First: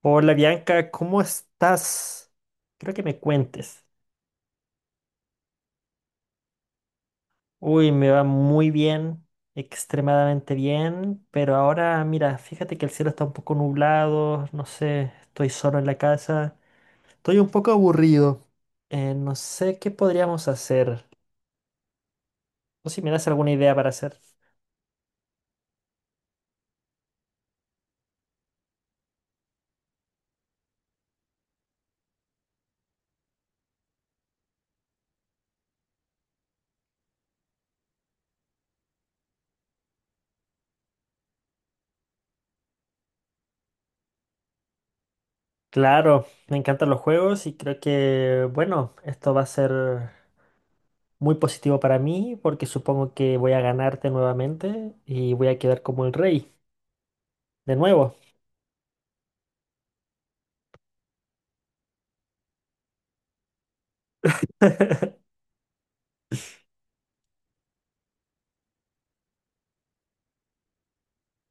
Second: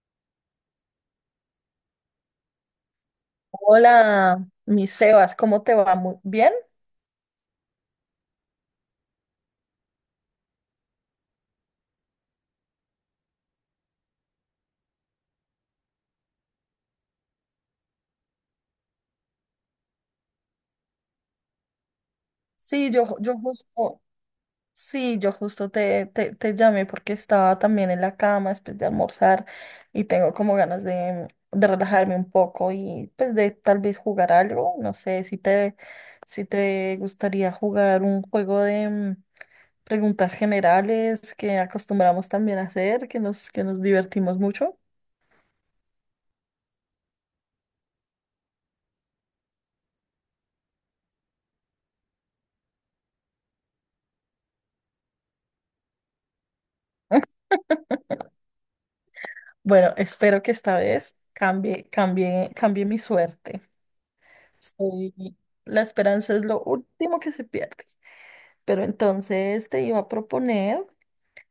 Hola Bianca, ¿cómo estás? Creo que me cuentes. Hola, mi Sebas, ¿cómo te va? Muy bien. Uy, me va muy bien, extremadamente bien, pero ahora mira, fíjate que el cielo está un poco nublado, no sé, estoy solo en la casa, estoy un poco aburrido. No sé qué podríamos hacer, o si me das Yo alguna idea para justo, hacer. sí, yo justo te llamé porque estaba también en la cama después de almorzar y tengo como ganas de relajarme un poco y pues de tal vez jugar algo. No sé si te, si te gustaría jugar un juego de, preguntas generales que acostumbramos también a hacer, que que nos divertimos mucho. Claro, me encantan los juegos y creo que, bueno, esto va a ser muy positivo para mí porque supongo que voy a ganarte nuevamente y voy a quedar como el rey, de nuevo. Bueno, espero que esta vez cambie mi suerte. Soy- la esperanza es lo último que se pierde. Pero entonces te iba a proponer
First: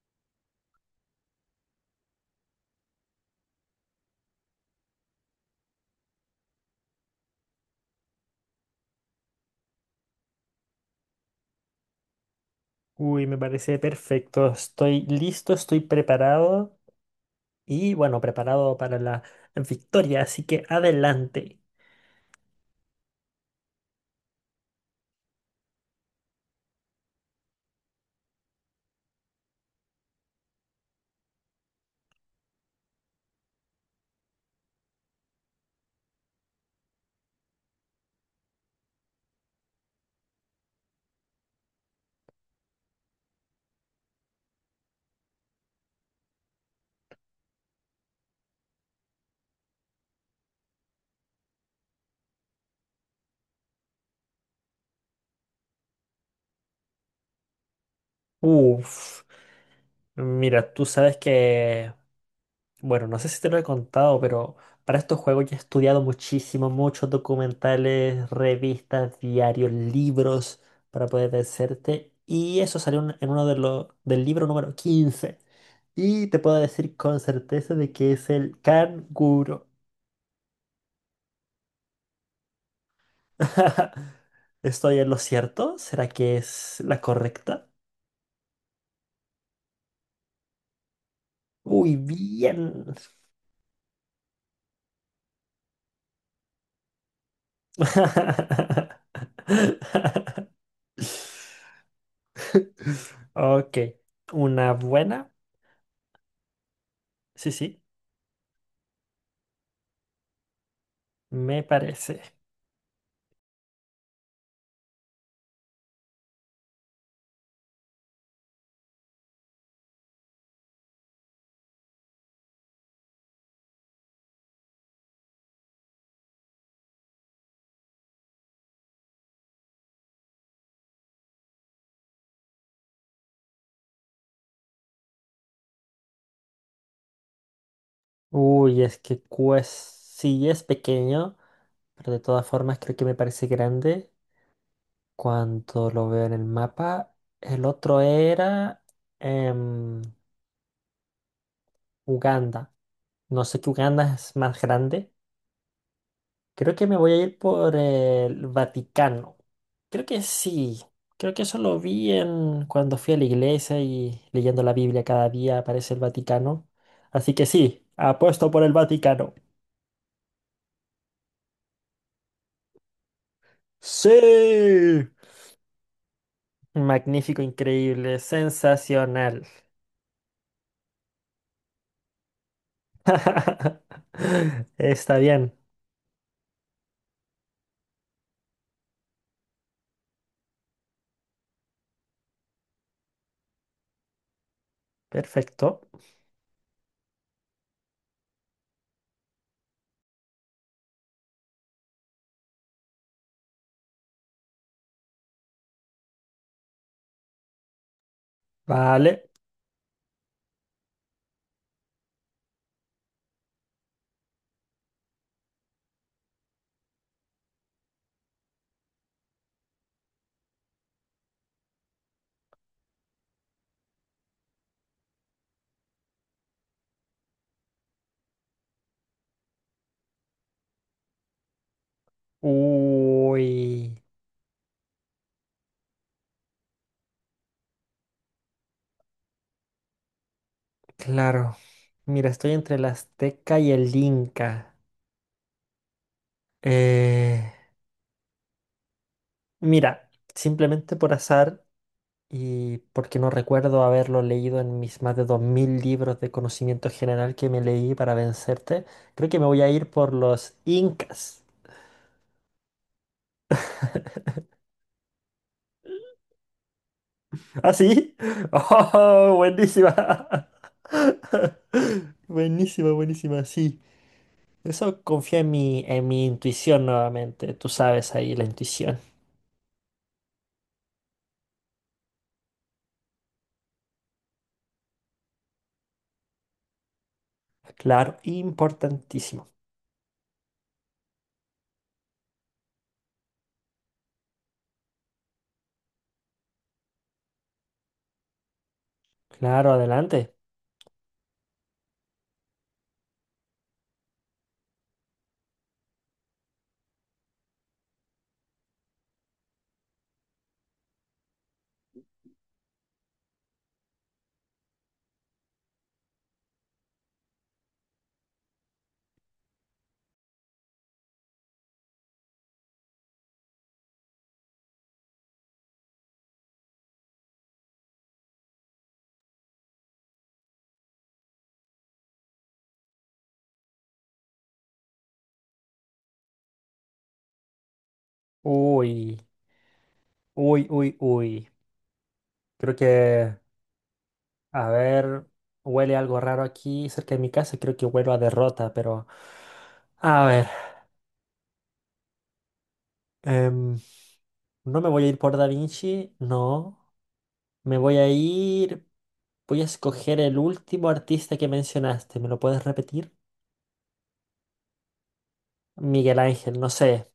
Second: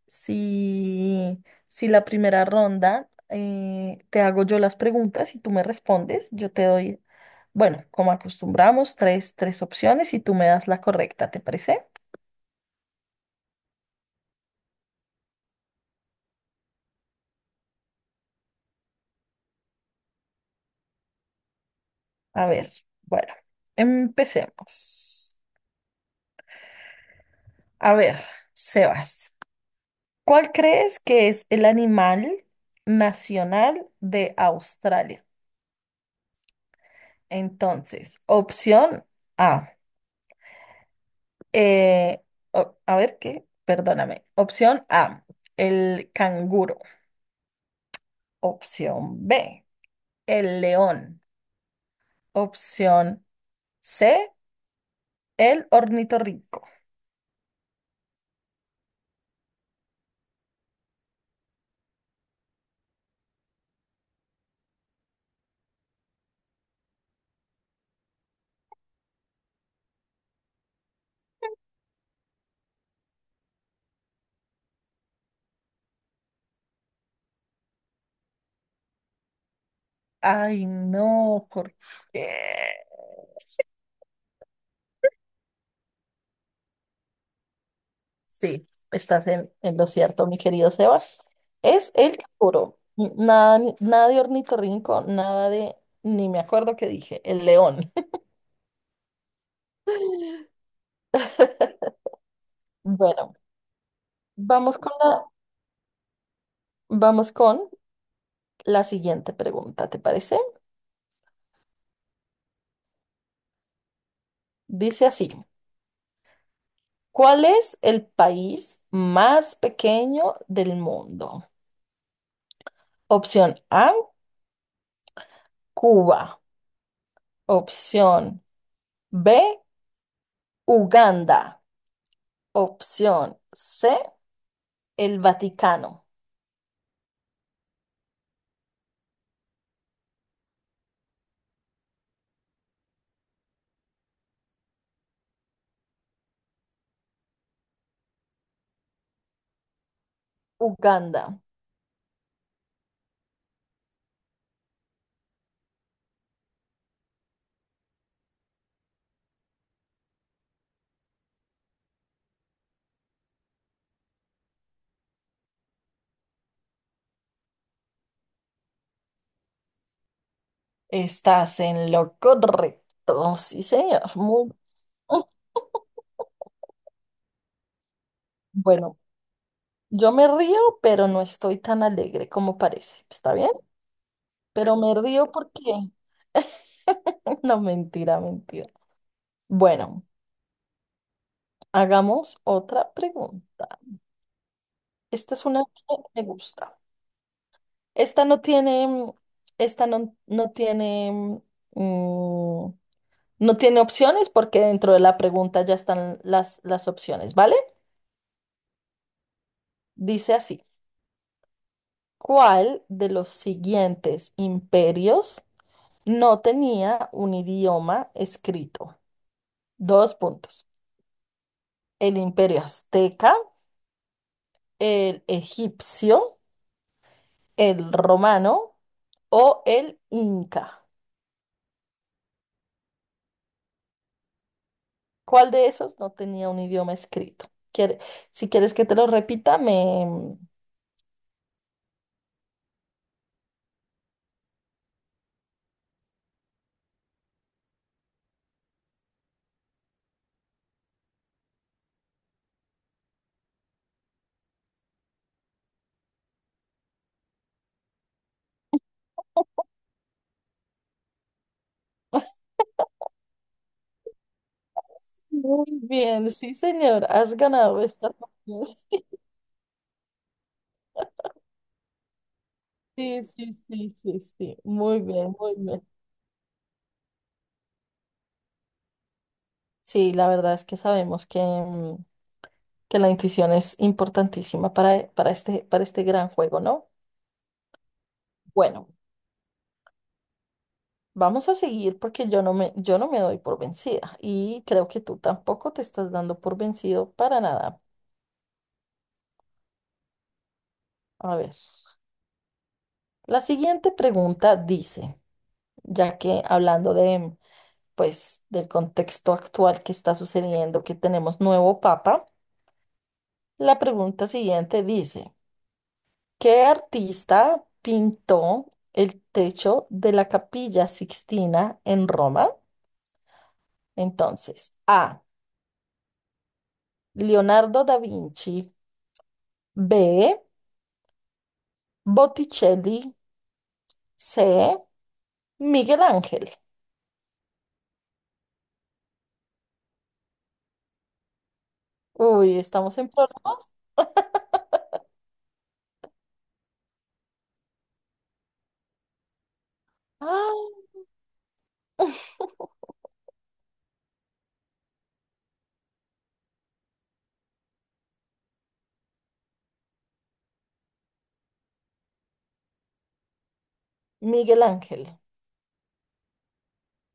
si, si la primera ronda te hago yo las preguntas y tú me respondes, yo te doy, bueno, como acostumbramos, tres opciones y tú me das la correcta, ¿te parece? Uy, me parece perfecto. Estoy listo, estoy preparado y, bueno, preparado para la victoria, así que adelante. A ver, bueno, empecemos. A ver, Sebas, ¿cuál crees que es el animal nacional de Australia? Entonces, opción A. Eh, Perdóname. Opción A, el canguro. Opción B, el león. Opción C, el ornitorrinco. Uf, mira, tú sabes que, bueno, no sé si te lo he contado, pero para estos juegos yo he estudiado muchísimo, muchos documentales, revistas, diarios, libros para poder vencerte. Y eso salió en uno de los del libro número 15. Y te puedo decir con certeza de que es el canguro. Ay, no, ¿por qué? ¿Estoy en lo cierto? ¿Será que es la correcta? Sí, estás en lo cierto, mi querido Sebas. Es Uy, el canguro. bien. Nada, nada de ornitorrinco, nada de, ni me acuerdo qué dije, el león. Bueno, Ok, una vamos con la, buena. vamos Sí, con sí, la siguiente pregunta, ¿te parece? me parece. Dice así, ¿cuál es el país más pequeño del mundo? Opción A, Cuba. Opción B, Uganda. Opción C, el Vaticano. Uy, es que pues sí es pequeño, pero de todas formas creo que me parece grande cuando lo veo en el mapa. El otro era em, Uganda. Uganda. No sé, que Uganda es más grande. Creo que me voy a ir por el Vaticano. Creo que sí. Creo que eso lo vi en cuando fui a la iglesia, y leyendo la Biblia cada día aparece el Vaticano. Así que sí, apuesto por el Vaticano. Estás en lo correcto. Sí, señor. Muy... Sí. Mm. Magnífico, increíble, Bueno, sensacional. yo me río, pero no estoy tan alegre como parece. ¿Está bien? Pero me Está río bien, porque... No, mentira, mentira. Bueno, hagamos otra pregunta. Esta es una que perfecto. me gusta. Esta no tiene, esta no, no tiene, mm, no tiene opciones porque dentro de la pregunta ya están las opciones, ¿vale? Vale. Dice así, ¿cuál de los siguientes imperios no tenía un idioma escrito? Dos puntos. El imperio azteca, el egipcio, el romano o el inca. Uy, ¿Cuál de esos no tenía un idioma escrito? Quiere- si quieres que te lo repita, me... claro. Mira, estoy entre el Azteca y el Inca. Eh... Mira, simplemente por azar y porque no recuerdo haberlo leído en mis más de 2.000 libros de conocimiento general que me leí para vencerte, creo que me voy a ir por los incas. Muy bien, sí, señor, has ¿Ah, ganado esta sí? partida. ¡Oh, buenísima! Buenísima, Sí, buenísima, sí, sí. sí, sí, sí, muy Eso, bien, confía muy bien. En mi intuición nuevamente. Tú sabes ahí la intuición. Sí, la verdad es que sabemos que, que la intuición es importantísima para este gran juego, ¿no? Claro, Bueno, importantísimo. vamos a seguir porque yo no me doy por vencida y creo que tú tampoco te estás dando por vencido para nada. Claro, adelante. A ver, la siguiente pregunta dice, ya que hablando de, pues, del contexto actual que está sucediendo, que tenemos nuevo papa, la pregunta siguiente dice, ¿qué artista pintó el techo de la Capilla Sixtina en Roma? Entonces, A, Leonardo da Vinci, B, Botticelli, C, Miguel Ángel. Uy, uy, uy, uy. Uy, Creo ¿estamos en que, problemas? a ver, huele algo raro aquí cerca de mi casa. Creo que huelo a derrota, pero... A ver, ¡Ah! em, no me voy a ir por Da Vinci, no. Me voy a ir... Voy a escoger el último artista que mencionaste. ¿Me lo puedes repetir? Miguel Ángel. Miguel Ángel, no sé.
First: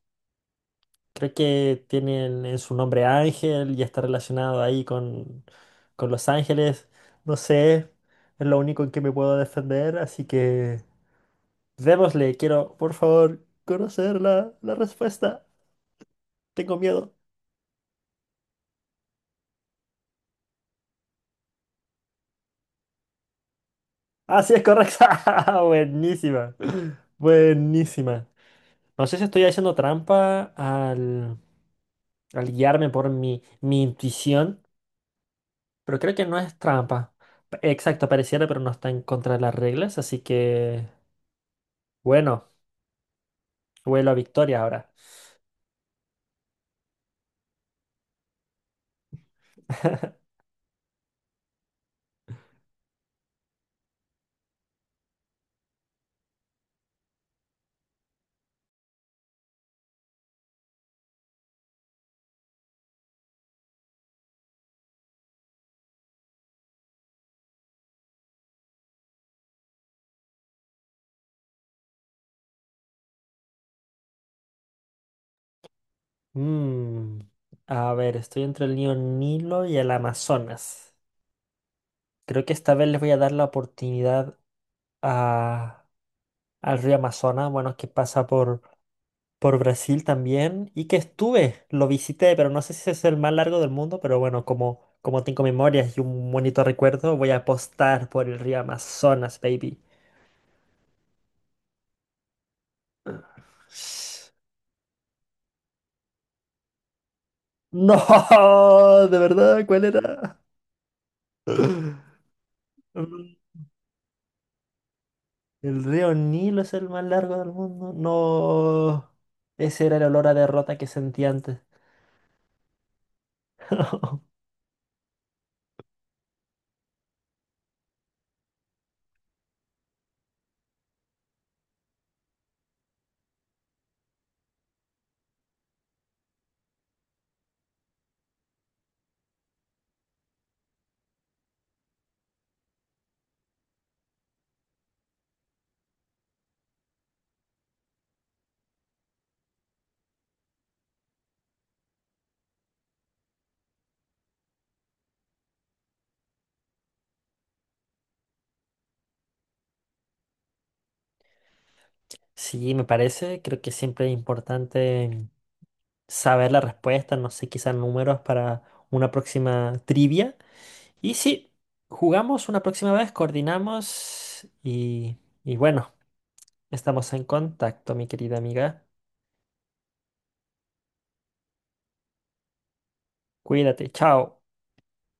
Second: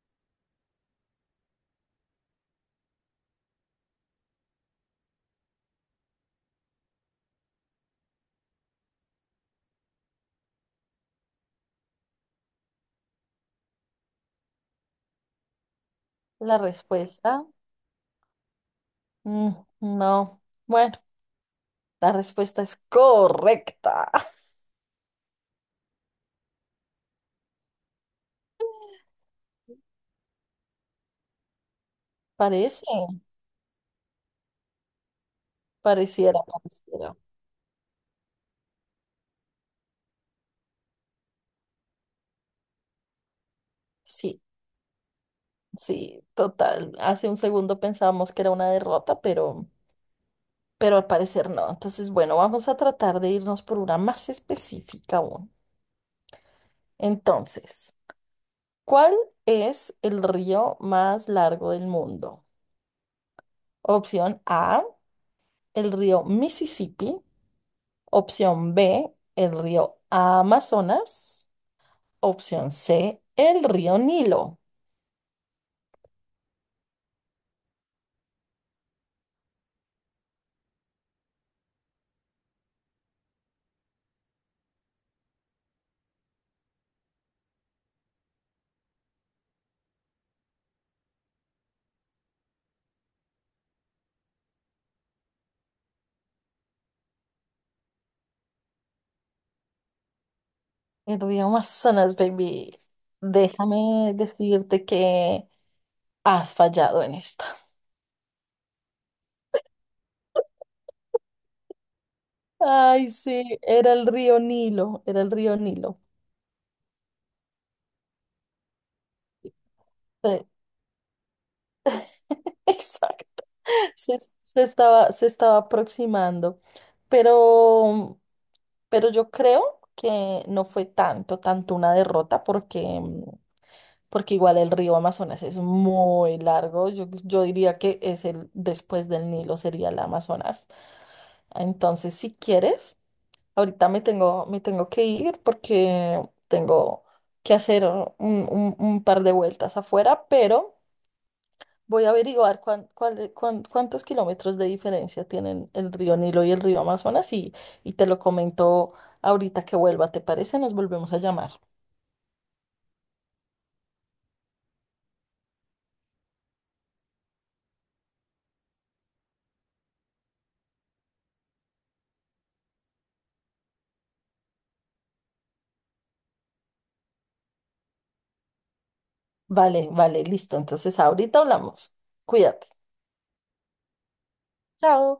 Creo que tiene en su nombre Ángel y está relacionado ahí con Los Ángeles. No sé. Es lo único en que me puedo defender, así que... Démosle, quiero, por favor, conocer la respuesta. La Tengo miedo. respuesta, mm, no. Bueno, la respuesta es correcta. Ah, sí, es correcta. Buenísima. Buenísima. No sé si estoy haciendo trampa al, al Parece, guiarme por mi, mi intuición, pero creo que no es trampa. pareciera. Exacto, pareciera, pero no está en contra de las reglas, así que, bueno, vuelo a Sí, victoria ahora. sí, total. Hace un segundo pensábamos que era una derrota, pero al parecer no. Entonces, bueno, vamos a tratar de irnos por una más específica aún. Entonces, ¿cuál es el río más largo del mundo? Opción A, el río Mississippi. Opción B, el río Amazonas. Opción C, el río Nilo. Mm, a ver, estoy entre el río Nilo y el Amazonas. Creo que esta vez les voy a dar la oportunidad a- al río Amazonas, bueno, que pasa por Brasil también, y que estuve, lo visité, pero no sé si es el más largo del mundo, pero bueno, como, como tengo memorias y un bonito recuerdo, voy a apostar por el río Amazonas, baby. El río Amazonas, baby. Déjame decirte que has fallado en esta. No, de verdad, ¿cuál era? Mm, Ay, sí, era el río Nilo, era el río el Nilo. río Nilo es el más largo del mundo. No, ese era el olor a Eh, derrota que sentí antes. Exacto. Se, se estaba aproximando. Pero, pero yo creo que no fue tanto una derrota porque porque igual el río Amazonas es muy largo. Yo diría que es el después del Nilo sería el Amazonas. Entonces, si quieres, ahorita me tengo que ir porque tengo que hacer un par de vueltas afuera, pero voy a averiguar cuántos kilómetros de diferencia tienen el río Nilo y el río Amazonas y te lo comento ahorita que vuelva, ¿te parece? Nos volvemos a llamar. Sí, me parece, creo que siempre es importante saber la respuesta, no sé, quizás números para una próxima trivia. Y sí, jugamos una próxima vez, coordinamos y bueno, estamos en contacto, mi querida amiga. Vale, vale, listo. Entonces, ahorita hablamos. Cuídate. Cuídate, chao. Chao.